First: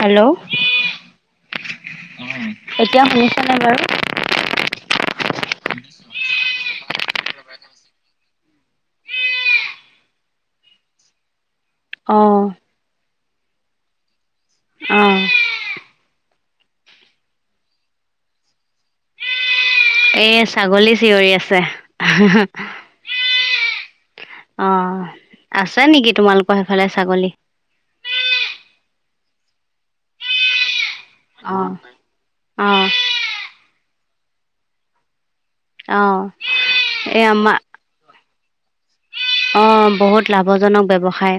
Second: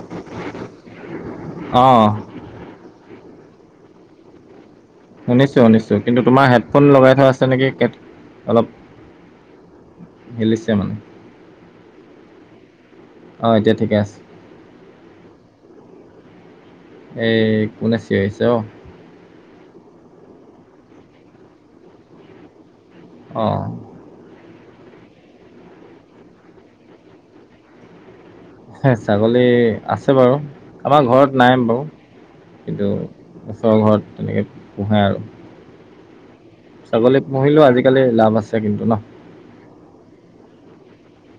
Hello! অঁ এতিয়া শুনিছে নে নাই বাৰু? শুনিছোঁ, শুনিছোঁ। কিন্তু তোমাৰ হেডফোন লগাই থোৱা আছে নেকি অলপ [inaudible] অ'। অ', এতিয়া ঠিকে আছে। অ'। এই কোনে চিঞৰিছে অ'! এ, ছাগলী চিঞৰি আছে [unintelligible] অ', অ'। অ', আছে নেকি তোমালোকৰ সেইফালে ছাগলী? ছে ছাগলী আছে বাৰু, আমাৰ ঘৰত অ নাই বাৰু অ কিন্তু ওচৰৰ ঘৰত তেনেকে পোহে আৰু। অ'। ছাগলী এই আমাৰ পুহিলেও আজিকালি লাভ আছে কিন্তু ন! অ', বহুত লাভজনক ব্যৱসায়।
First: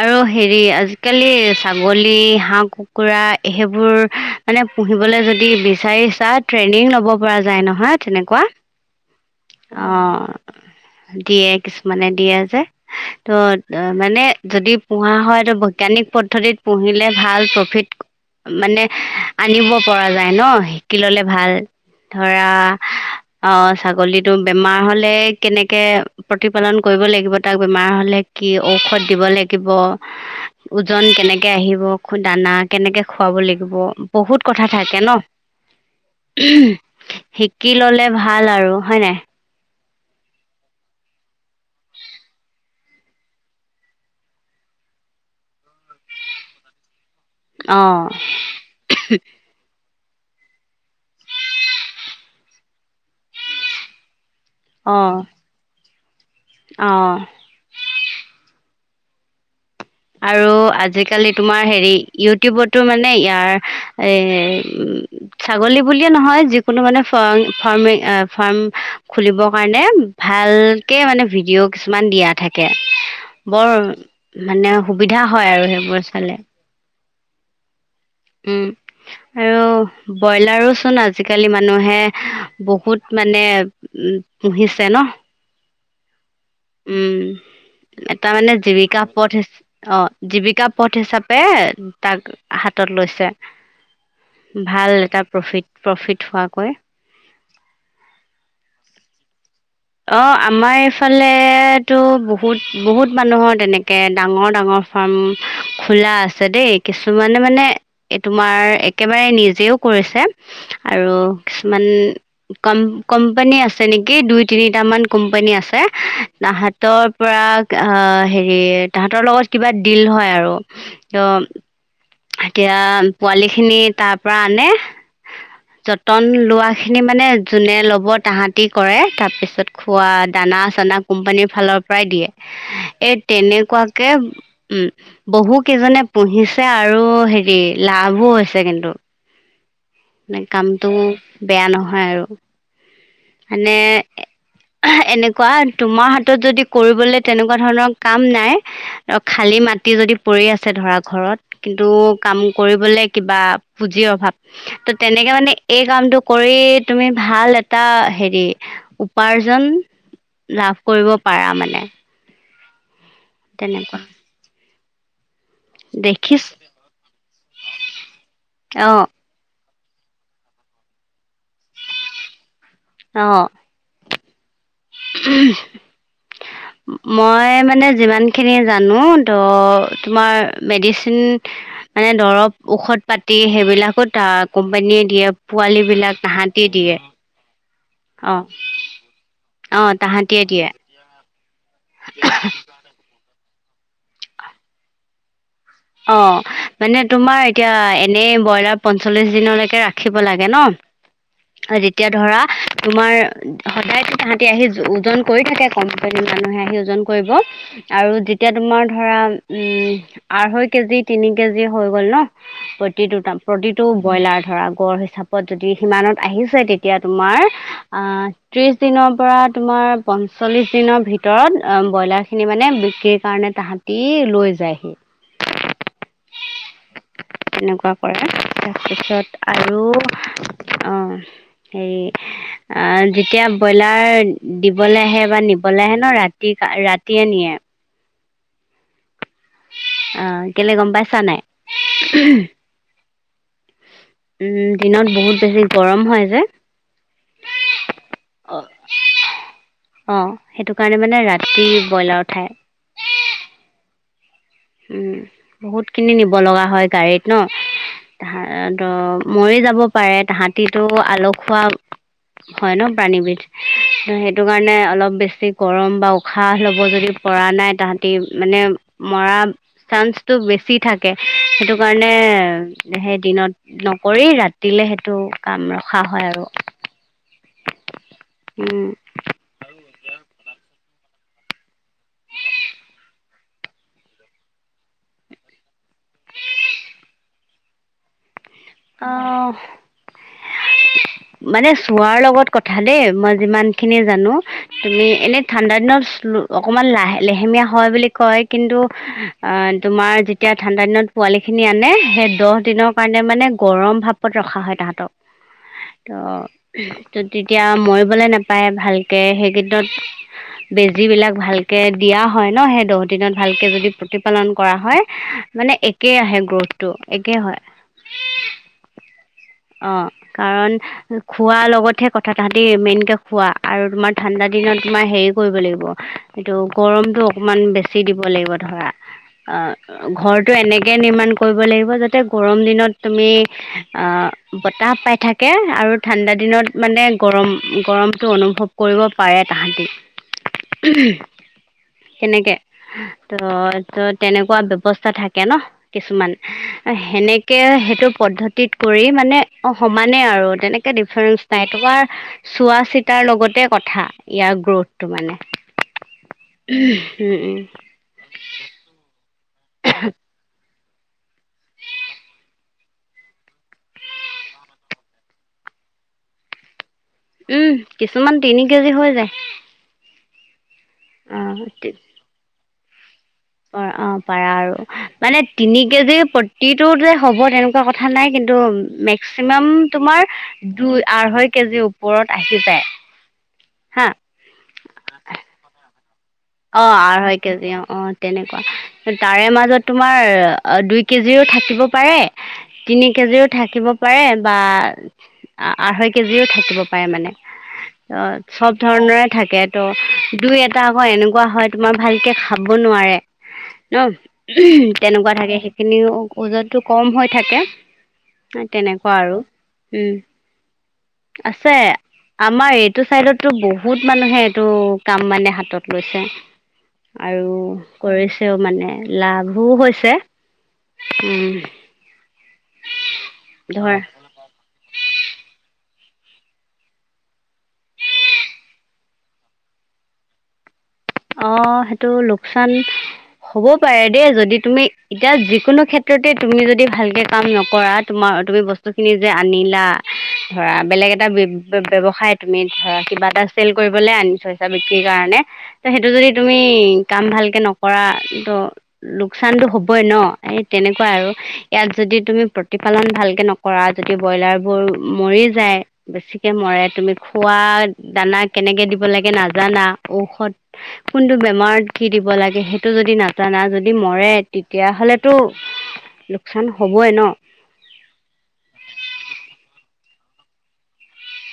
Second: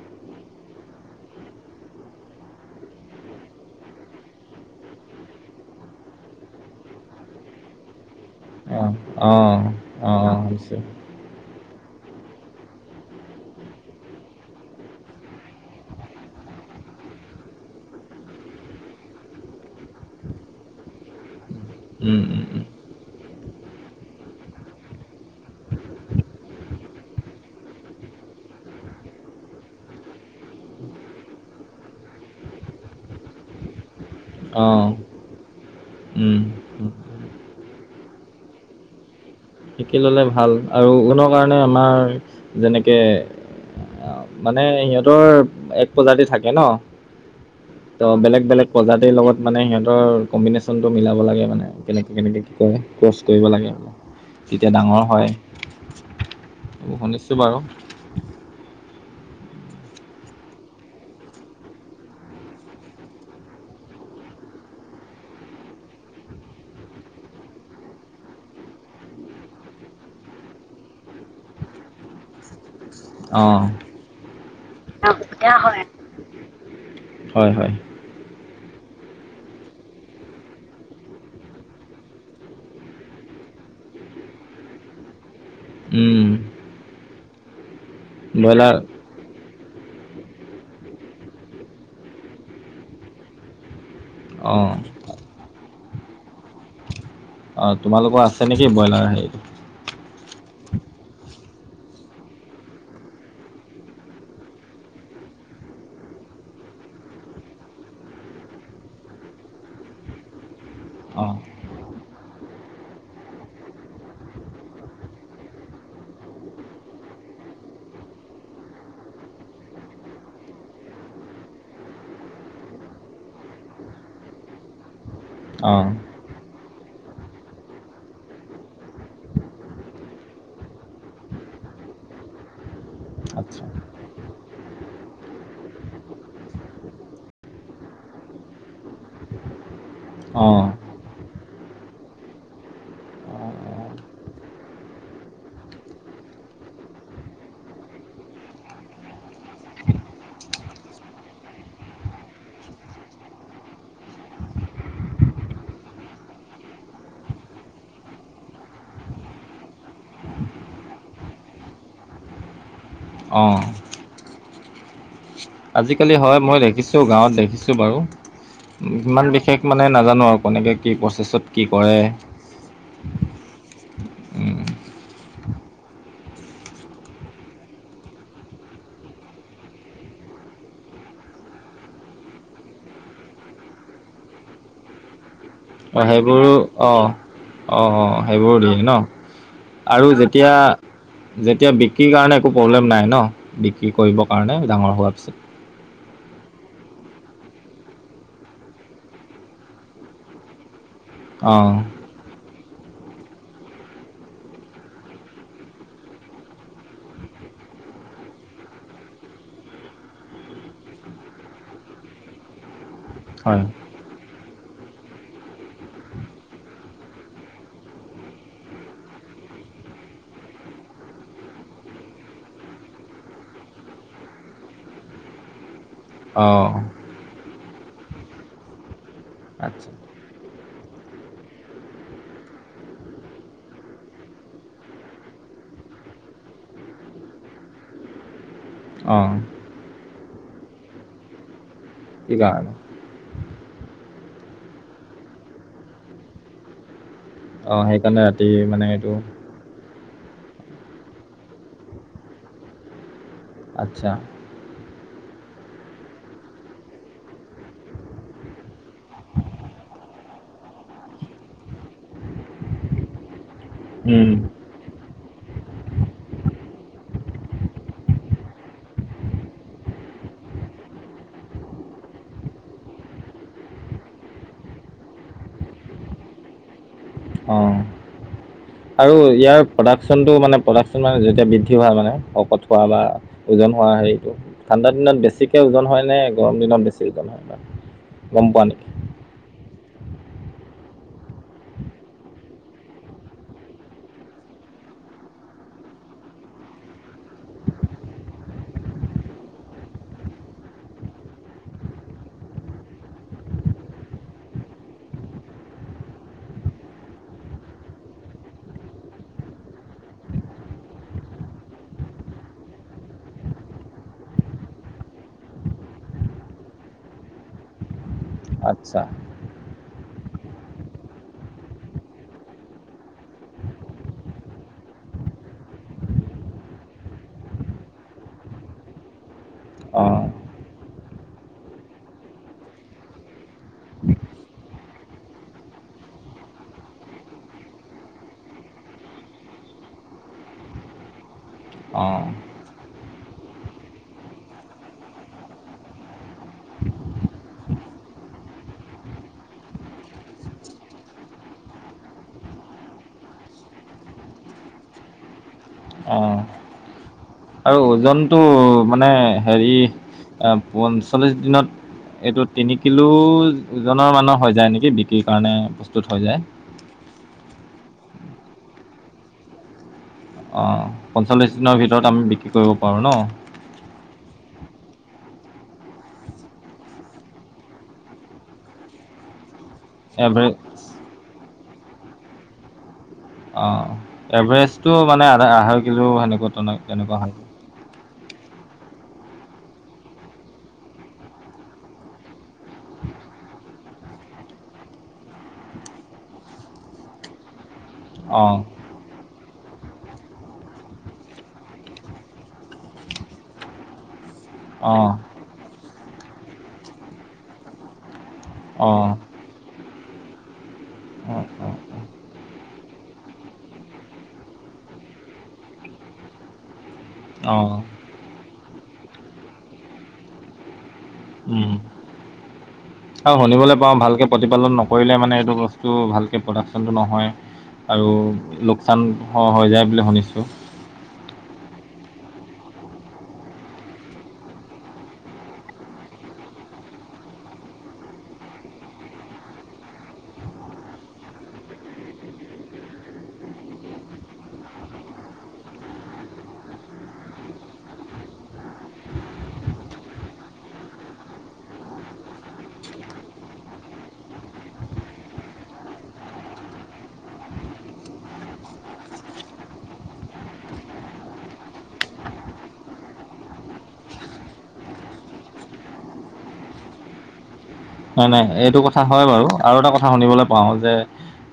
আৰু হেৰি আজিকালি ছাগলী, হাঁহ, কুকুৰা সেইবোৰ মানে পুহিবলৈ যদি বিচাৰিছা, ট্ৰেইনিং ল'ব পৰা যায় নহয় তেনেকুৱা। অ', অ', [unintelligible] [unintelligible] মানে দিয়া যে। ত' মানে যদি পোহা হয়, ত' বৈজ্ঞানিক পদ্ধতিত পুহিলে ভাল প্ৰফিট মানে আনিব পৰা যায় ন, শিকি ল'লে ভাল উম উম ধৰা উম, অ', ছাগলীতো বেমাৰ হ'লে কেনেকে প্ৰতিপালন কৰিব লাগিব, তাক বেমাৰ হ'লে কি ঔষধ দিব লাগিব ওজন কেনেকে আহিব, দানা কেনেকে খুৱাব লাগিব বহুত কথা অঁ থাকে ন! উম উম। শি কি ল'লে ভাল আৰু হয় নাই? শিকি ল'লে ভাল আৰু [unintelligible] কাৰণে আমাৰ যেনেকে অ', মানে সিহঁতৰ এক প্ৰজাতি থাকে ন! অ ত' বেলেগ, বেলেগ প্ৰজাতিৰ লগত মানে সিহঁতৰ কম্বিনেশ্যনটো মিলাব লাগে মানে, কেনে- কেনেকৈ কি কৰে, ক্ৰছ কৰিব লাগে মানে। তেতিয়া অ ডাঙৰ হয়, অ শুনিছোঁ বাৰু। আৰু আজিকালি তোমাৰ হেৰি ইউটিউবতো মানে ইয়াৰ এই উ ছাগলী বুলিয়ে নহয় যিকোনো মানে ফ-ফাৰ্মি, ফাৰ্ম খুলিবৰ কাৰণে ভালকে মানে ভিডিঅ' কিছুমান দিয়া থাকে। অঁ বৰ মানে সুবিধা হয়, আৰু সেইবোৰ চালে। হয়, হয়। উম। আৰু ব্ৰইলাৰোচোন আজিকালি মানুহে বহুত মানে উম, পুহিছে ন! উম। উম, এটা মানে ব্ৰইলাৰ জীৱিকা পথ হিচা অ', জীৱিকা পথ হিচাপে তাক হাতত লৈছে। অঁ ভাল এটা প্ৰফিট, প্ৰফিট হোৱাকৈ। অ', তোমালোকৰ আছে নেকি ব্ৰইলাৰ হেৰি? অ', আমাৰ এইফালেটো বহুত, বহুত মানুহৰ তেনেকে ডাঙৰ, ডাঙৰ ফাৰ্ম খোলা আছে দেই কিছুমানে মানে এই তোমাৰ একেবাৰে নিজেও কৰিছে। আৰু অঁ কিছুমান কম কোম্পানী আছে নেকি দুই তিনিটামান কোম্পানী আছে তাহতৰ পৰা হেৰি তাহাঁতৰ লগত কিবা দিল হয় আৰু ত', এতিয়া পোৱালি খিনি তাৰ পৰা আনে, অ, কটন লোৱাখিনি মানে যোনে ল'ব তাহাঁতি কৰে। তাৰপিছত খোৱা দানা চানা কোম্পানীৰ ফালৰ পৰাই দিয়ে এই আচ্ছা তেনেকুৱা কে, উম, বহু কেইজনে পুহিছে আৰু হেৰি লাভো হৈছে কিন্তু। মানে অঁ কামটো বেয়া নহয় আৰু। এনে এনেকুৱা তোমাৰ হাতত যদি কৰিবলৈ তেনেকুৱা ধৰণৰ কাম নাই। খালী মাটি যদি পৰি আছে ধৰা ঘৰত। কিন্তু কাম কৰিবলে কিবা পুঁজিৰ অভাৱ। ত তেনেকে মানে এই কামটো কৰি তুমি ভাল এটা হেৰি উপাৰ্জন লাভ কৰিব পাৰা মানে। অঁ তেনেকুৱা। আজিকালি হয় দেখিছ মই দেখিছোঁ গাঁৱত দেখিছোঁ বাৰু অঁ ইমান বিশেষ মানে নাজানো আৰু কেনেকে কি প্ৰচেছত কি কৰে, আহ, উম, মই মানে যিমানখিনি জানো তো তোমাৰ মেডিচিন মানে দৰৱ ঔষধ পাতি সেইবিলাকো ত কোম্পানীয়ে দিয়ে। পোৱালী অ বিলাক সেইবোৰো তাহাঁতি অ দিয়ে। অ, অ সেইবোৰ দিয় ন? অ আৰু তাহাঁতিয়ে যেতিয়া দিয়ে যেতিয়া বি কি কাৰণে একো প্ৰব্লেম নাই ন বিক্ৰী কৰিবৰ কাৰণে ডাঙৰ হোৱাৰ পিছত? অ, মানে তোমাৰ এতিয়া এনে ব্ৰইলাৰ পঞ্চল্লিশ দিনলৈকে ৰাখিব লাগে ন, অ, তেতিয়া ধৰা তোমাৰ সদায়ো তাহাঁতি আহি ওজন কৰি থাকে কম্পিতাৰি মানুহে আহি ওজন কৰিব, আৰু যেতিয়া তোমাৰ ধৰা উম, আঢ়ৈ কেজি তিনি কেজি হৈ গ'ল ন প্ৰতিটো হয় প্ৰতিটো ব্ৰইলাৰ, ধৰা গড় হিচাপত যদি সিমানত আহিছে তেতিয়া তোমাৰ, আহ ত্ৰিছ দিনৰ পৰা তোমাৰ পঞ্চল্লিছ দিনৰ ভিতৰত ব্ৰইলাৰখিনি মানে বিক্ৰীৰ কাৰণে তাহাঁত তি লৈ যায়হি। অ, তেনেকুৱা কৰে তাৰপিছত আৰু আচ্ছা আহ, হেৰি আহ, যেতিয়া ব্ৰইলাৰ দিবলৈ আহে বা নিবলৈ আহে ন ৰাতি-ৰাতিয়ে নিয়ে। অ, অ, কেলে গম পাইছা নাই? কি কাৰণে? দিনত বহুত বেছি গৰম হয় যে, অ, সেইকাৰণে ৰাতি মানে এইটো অ, সেইটো কাৰণে মানে ৰাতি ব্ৰইলাৰ উঠায়। আচ্ছা। উম, বহুত খিনি নিব লগা হয় গাড়ীত ন। তাহাঁতৰ মৰি যাব পাৰে তাহাঁতিতো আলখুৱা হয় ন প্ৰাণীবিধ ত উম সেইটো কাৰণে অলপ বেছি গৰম বা উশাহ ল'ব যদি পৰা নাই তাহাঁতি মানে মৰা চান্সটো বেছি থাকে। সেইটো কাৰণে সেই দিনত নকৰি ৰাতিলে সেইটো কাম ৰখা হয় আৰু। অ উম। আৰু ইয়াৰ প্ৰডাকশ্যনটো মানে প্ৰডাকশ্যনৰ মানে যেতিয়া বৃদ্ধি হোৱা মানে শকত হোৱা বা ওজন হোৱা হেৰিটো ঠাণ্ডা দিনত বেছিকে ওজন হয় নে গৰম দিনত বেছি ওজন হয়? গম পোৱা নে? অহ [unintelligible] মানে চোৱাৰ লগত কথা দেই মই যিমানখিনি জানো তুমি এনে ঠাণ্ডা দিনত অকমান লাহ লেহেমীয়া হয় বুলি কয়। কিন্তু আ তোমাৰ যেতিয়া ঠাণ্ডা দিনত পোৱালিখিনি আনে সেই দহ দিনৰ কাৰণে মানে গৰম ভাপত ৰখা হয় তাহাঁতক। ত' ত' তেতিয়া মৰিবলে নাপায় ভালকে সেই কেই দিনত বেজীবিলাক ভালকে দিয়া হয় ন সেই দহ দিনত ভালকে যদি প্ৰতিপালন কৰা হয়। মানে একেই আহে গ্ৰোথটো একে হয়। আচ্ছা। অ', কাৰণ খোৱা লগতহে কথা তাহাতি মেইনকে খোৱা আৰু তোমাৰ ঠাণ্ডা দিনত তোমাৰ হেৰি কৰিব লাগিব। এইটো গৰমটো অকমান বেছি দিব লাগিব ধৰা। অ', অঁ ঘৰটো এনেকে নিৰ্মণ কৰিব লাগিব যাতে গৰম দিনত তুমি আ বতাহ পাই থাকে আৰু ঠাণ্ডা দিনত মানে গৰম গৰমটো অনুভৱ কৰিব পাৰে তাহাঁতি। অ'। তেনেকে ত' ত' তেনেকুৱা ব্যৱস্থা থাকে ন। কিছুমান সেনেকে সেইটো পদ্ধতিত কৰি মানে অ' সমানে আৰু তেনেকে ডিফাৰেন্ঞ্চ নাই। তোমাৰ চোৱা চিতাৰ লগতে কথা ইয়াৰ গ্ৰৌথটো মানে। অ'। উম, উম। আৰু ওজনটো মানে হেৰি আহ পঞ্চল্লিশ দিনত এইটো তিনিকিলো ওজনৰ মানৰ হৈ যায় নেকি বিক্ৰীৰ কাৰণে প্ৰস্তুত হৈ যায়। উম, কিছুমান তিনি কেজি হৈ যায়। অ', পঞ্চল্লিছ দিনৰ ভিতৰত আমি বিক্ৰী কৰিব পাৰো ন। অ', অ', পাৰা আৰু। মানে তিনি কেজি প্ৰতিটো যে হ'ব তেনেকুৱা কথা নাই। কিন্তু মেক্সিমাম তোমাৰ এভাৰেজ দুই আঢ়ৈ কেজিৰ ওপৰত আহি যায়। অ', হা এভাৰেজটো মানে আধ আঢ়ৈ কিলো সেনেকুৱা তেনে- অ', তেনেকুৱা হয় আঢ়ৈ কেজি অ' অ'। তেনেকুৱা তাৰে মাজত তোমাৰ দুই কেজি থাকিব পাৰে। তিনি কেজিও থাকিব পাৰে বা আঢ়ৈ কেজিও থাকিব পাৰে মানে। অ', চব ধৰণৰে থাকে ত' দুই এটা আকৌ এনেকুৱা হয়, তোমাৰ ভালকে খাব নোৱাৰে ন তেনেকুৱা থাকে খিনি ওজাৰটো কম হৈ থাকে। তেনেকুৱা আৰু উম। অ', অ', আছে অ'। আমাৰ এইটো চাইডততো বহুত মানুহে এইটো কাম মানে হাতত লৈছে। আৰু অ, কৰিছেও মানে লাভো হৈছে। উম। আৰু শুনিবলৈ পাওঁ ধৰ ভালকে প্ৰতিপালন নকৰিলে মানে এইটো বস্তু ভালকে প্ৰডাকশ্যনটো নহয়। আৰু লোকচান হৈ যায় বুলি শুনিছোঁ। অ', সেইটো লোকচান হ'ব পাৰে দেই যদি তুমি এতিয়া যিকোনো ক্ষেত্ৰতে তুমি যদি ভালকে কাম নকৰা। তোমাৰ তুমি বস্তুখিনি যে আনিলা ধৰা বেলেগ এটা ব্যৱসায় তুমি ধৰা কিবা এটা চেল কৰিবলে আনি চইচা বিক্ৰীৰ কাৰণে ত সেইটো যদি তুমি কাম ভালকে নকৰা তো লোকচানতো হবই ন এই তেনেকুৱা আৰু ইয়াত যদি তুমি প্ৰতিপালন ভালকে নক কৰা যদি ব্ৰইলাৰ বোৰ মৰি যায় বেছিকে মৰে তুমি খোৱা দানা কেনেকে দিব লাগে নাজানা ঔষধ কোনটো বেমাৰত কি দিব লাগে সেইটো যদি নাজানা যদি মৰে তেতিয়াাহলেতো লোকচান হ'বই ন নাই নাই এইটো কথা হয় বাৰু আৰু এটা কথা শুনিবলৈ পাওঁ যে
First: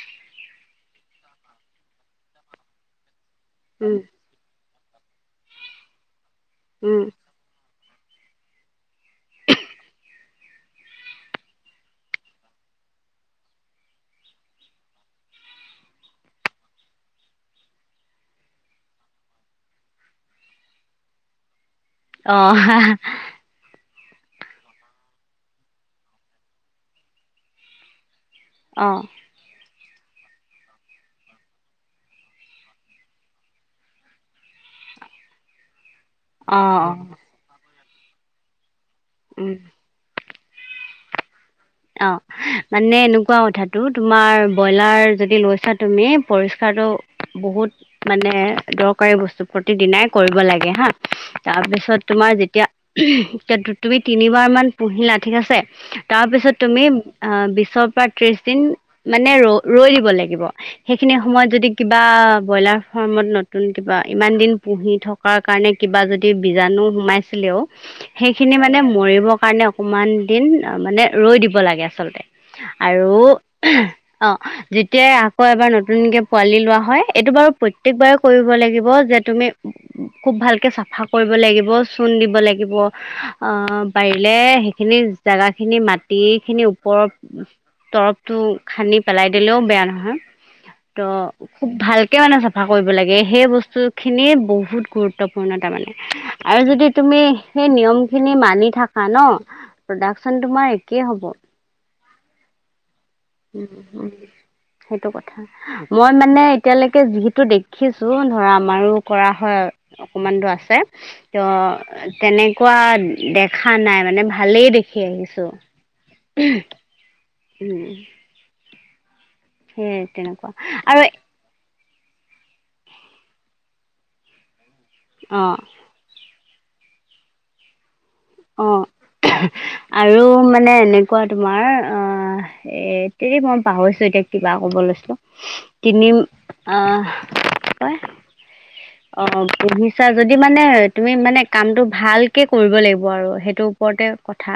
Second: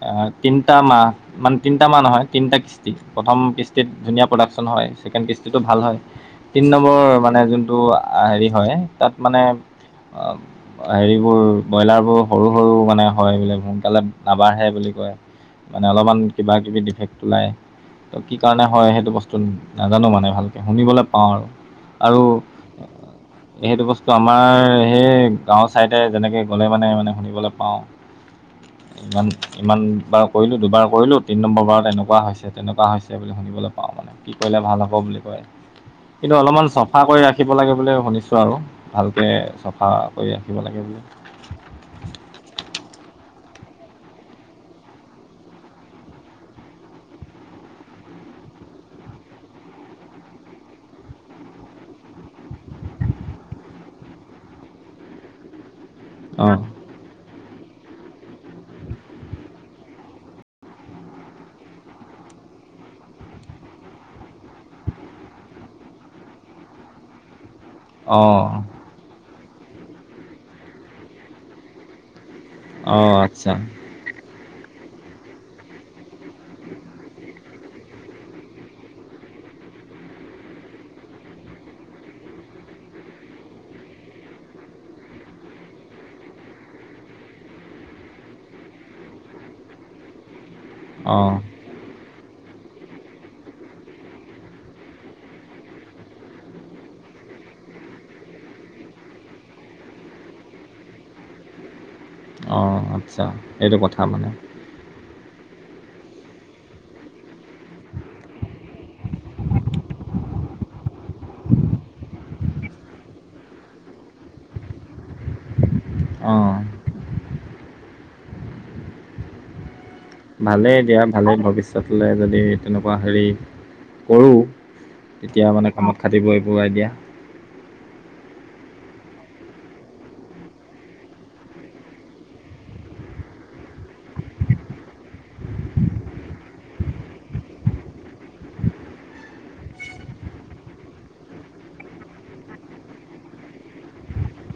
অ তিনিটা মাহ মানে তিনিটা মাহ নহয় তিনিটা কিস্তি প্ৰথম কিসি কিস্তিত উম ধুনীয়া প্ৰডাকশ্যন হয় ছেকেণ্ড কিস্তিটো ভাল হয় তিনি উম নম্বৰৰ মানে যোনটো হেৰি হয় তাত মানে হেৰিবোৰ ব্ৰইলাৰ বোৰ সৰু সৰু মানে হয় বোলে সোনকালে নাবাঢ়ে বুলি কয় মানে অলপমান কিবা কিবি ডিফেক্ট ওলায় ত কি কাৰণে হয় সেইটো বস্তু নাজানো মানে ভালকে শুনিবলৈ পাওঁ আৰু আৰু অ সেইটো বস্তু আমাৰ সেই গাঁওৰ চাইড যেনেকে গ'লে মানে মানে শুনিবলৈ পাওঁ অ ইমানমান ইমান বাৰ কৰিলোঁ দুবাৰ কৰিলোঁ তিনি নম্বৰ বাৰত এনেকুৱা হৈছে তেনেকুৱা হৈছে বুলি শুনিবলৈ পাওঁ মানে কি কৰিলে ভাল হ'ব বুলি কয় উ কিন্তু অলপমান চফা কৰি ৰাখিব লাগে বুলি শুনিছো আৰু ভালকে উম চফা কৰি ৰাখিব লাগে বুলি অ মানে এনেকুৱা কথাটো তোমাৰ ব্ৰইলাৰ যদি লৈছা তুমি পৰিষ্কাৰটো বহুত মানে দৰকাৰী বস্তু প্ৰতি দিনাই কৰিব লাগে হা তাৰপিছত তোমাৰ যেতিয়া তুমি তিনিবাৰ মান পুহিলা ঠিক আছে তাৰ পিছত অঁ আমি অ বিশৰ পৰা ত্ৰিশ দিন মানে ৰ ৰৈ দিব লাগিব সেইখিনি সময়ত যদি কিবা ব্ৰইলাৰ ফাৰ্মত নতুন কিবা ইমান দিন পুহি থক থকাৰ কাৰণে কিবা যদি বীজাণু সোমাইছিলেও অঁ সেইখিনি মানে মৰিব কাৰণে অকমান দিন মানে ৰৈ দিব লাগে আচলতে অঁ আৰু আচ্ছা অ যেতিয়াই আকৌ এবাৰ নতুনকে পোৱালি লোৱা হয় এইটো বাৰু প্ৰত্যেকবাৰে কৰিব লাগিব যে তুমি খুব ভালকে চাফা কৰিব লাগিব চূণ দিব লাগিব অ পাৰিলে সেইখিনি জাগাখিনি মাত [unintelligible] খিনি ওপৰত তৰপটো খান্দি পেলাই দিলেও বেয়া নহয় ত অঁ খুব ভালকে মানে চাফা কৰিব লাগে সেই বস্তু খিনিয়ে বহুত গুৰুত্বপূৰ্ণ তাৰমানে আৰু যদি তুমি সেই নিয়মখিনি মানি থাকা ন প্ৰডাকচন তোমাৰ কি হ'ব অঁ আচ্ছা এইটো কথা মানে সেইটো কথা মই মানে এতিয়ালৈকে যিহেতু দেখিছোঁ ধৰা আমাৰো কৰা হয় অকমান দো আছে ত তেনেকুৱা দেখা নাই মানে ভালেই দেখি আহিছোঁ অঁ [unintelligible] উম উম ভালে দিয়া ভালে ভাবিছ লে যদি তেনেকুৱা হেৰি কৰোঁ তেতিয়া অ মানে কামত কাটিব এইবোৰ আই দিয়া অ আৰু মানে এনেকুৱা তোমাৰ অ এ তেৰি মই পাহৰিছোঁ এতিয়া কিবা ক'ব লৈছিলো। তিনিম অ' অ' পুহিছা যদি মানে তুমি মানে কামটো ভালকে কৰিব লাগিব। আৰু সেইটো ওপৰতে কথা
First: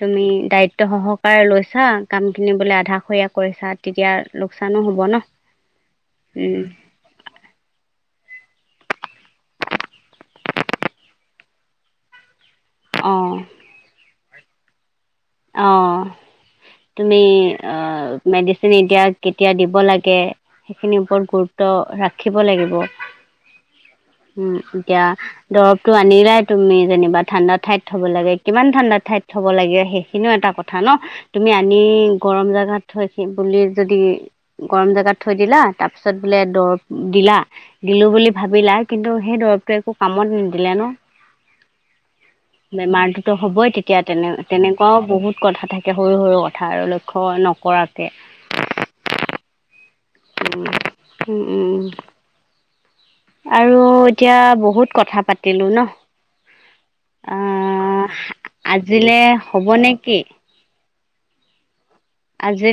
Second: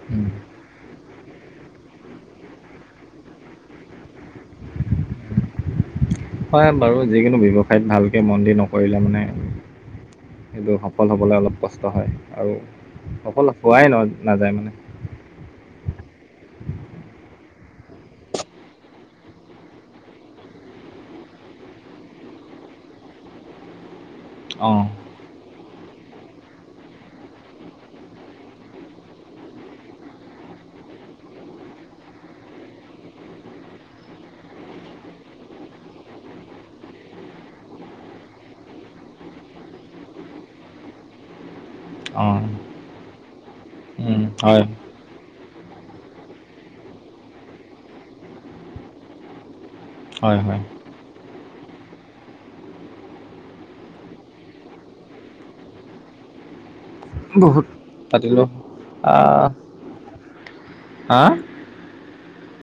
তুমি দায়িত্ব সহকাৰে লৈছা, কাম খিনিবোলে আধাশৰীয়া কৰিছা। তেতিয়া লোকচানো হ'ব ন। উম হয় বাৰু, যিকোনো ব্যৱসায়ত ভালকে মন দি নকৰিলে মানে সেইটো সফল হ'বলৈ অলপ কষ্ট হয় আৰু অ', সফল হোৱাই নাযায় মানে। অ'। তুমি অ' মেডিচিন এতিয়া কেতিয়া দিব লাগে সেইখিনিৰ ওপৰত গুৰুত্ব ৰাখিব লাগিব। উম অঁ এতিয়া দৰৱটো আনিলাই তুমি যেনিবা, ঠাণ্ডা ঠাইত থ'ব লাগে কিমান ঠাণ্ডা ঠাইত থ'ব লাগে সেই খিনিও এটা কথা ন, তুমি আনি গৰম জেগাত থৈ বুলি যদি গৰম জেগাত থৈ দিলা, তাৰ পিছত বোলে দৰৱ দিলা দিলোঁ বুলি ভাবিলা কিন্তু সেই দৰৱটোৱে একো কামত নিদিলে ন? অ'। বেমাৰটোতো হ'বই তেতি য়া তেনে তেনেকুৱাও বহুত কথা থাকে সৰু, সৰু কথা আৰু লক্ষ্য নকৰাকে। হয় হয় উম, উম, উম। আৰু এতিয়া বহুত কথা পাতিলোঁ ন। আ বহুত পাতিলোঁ আজিলে হ'ব নেকি? হাঁ। আজিল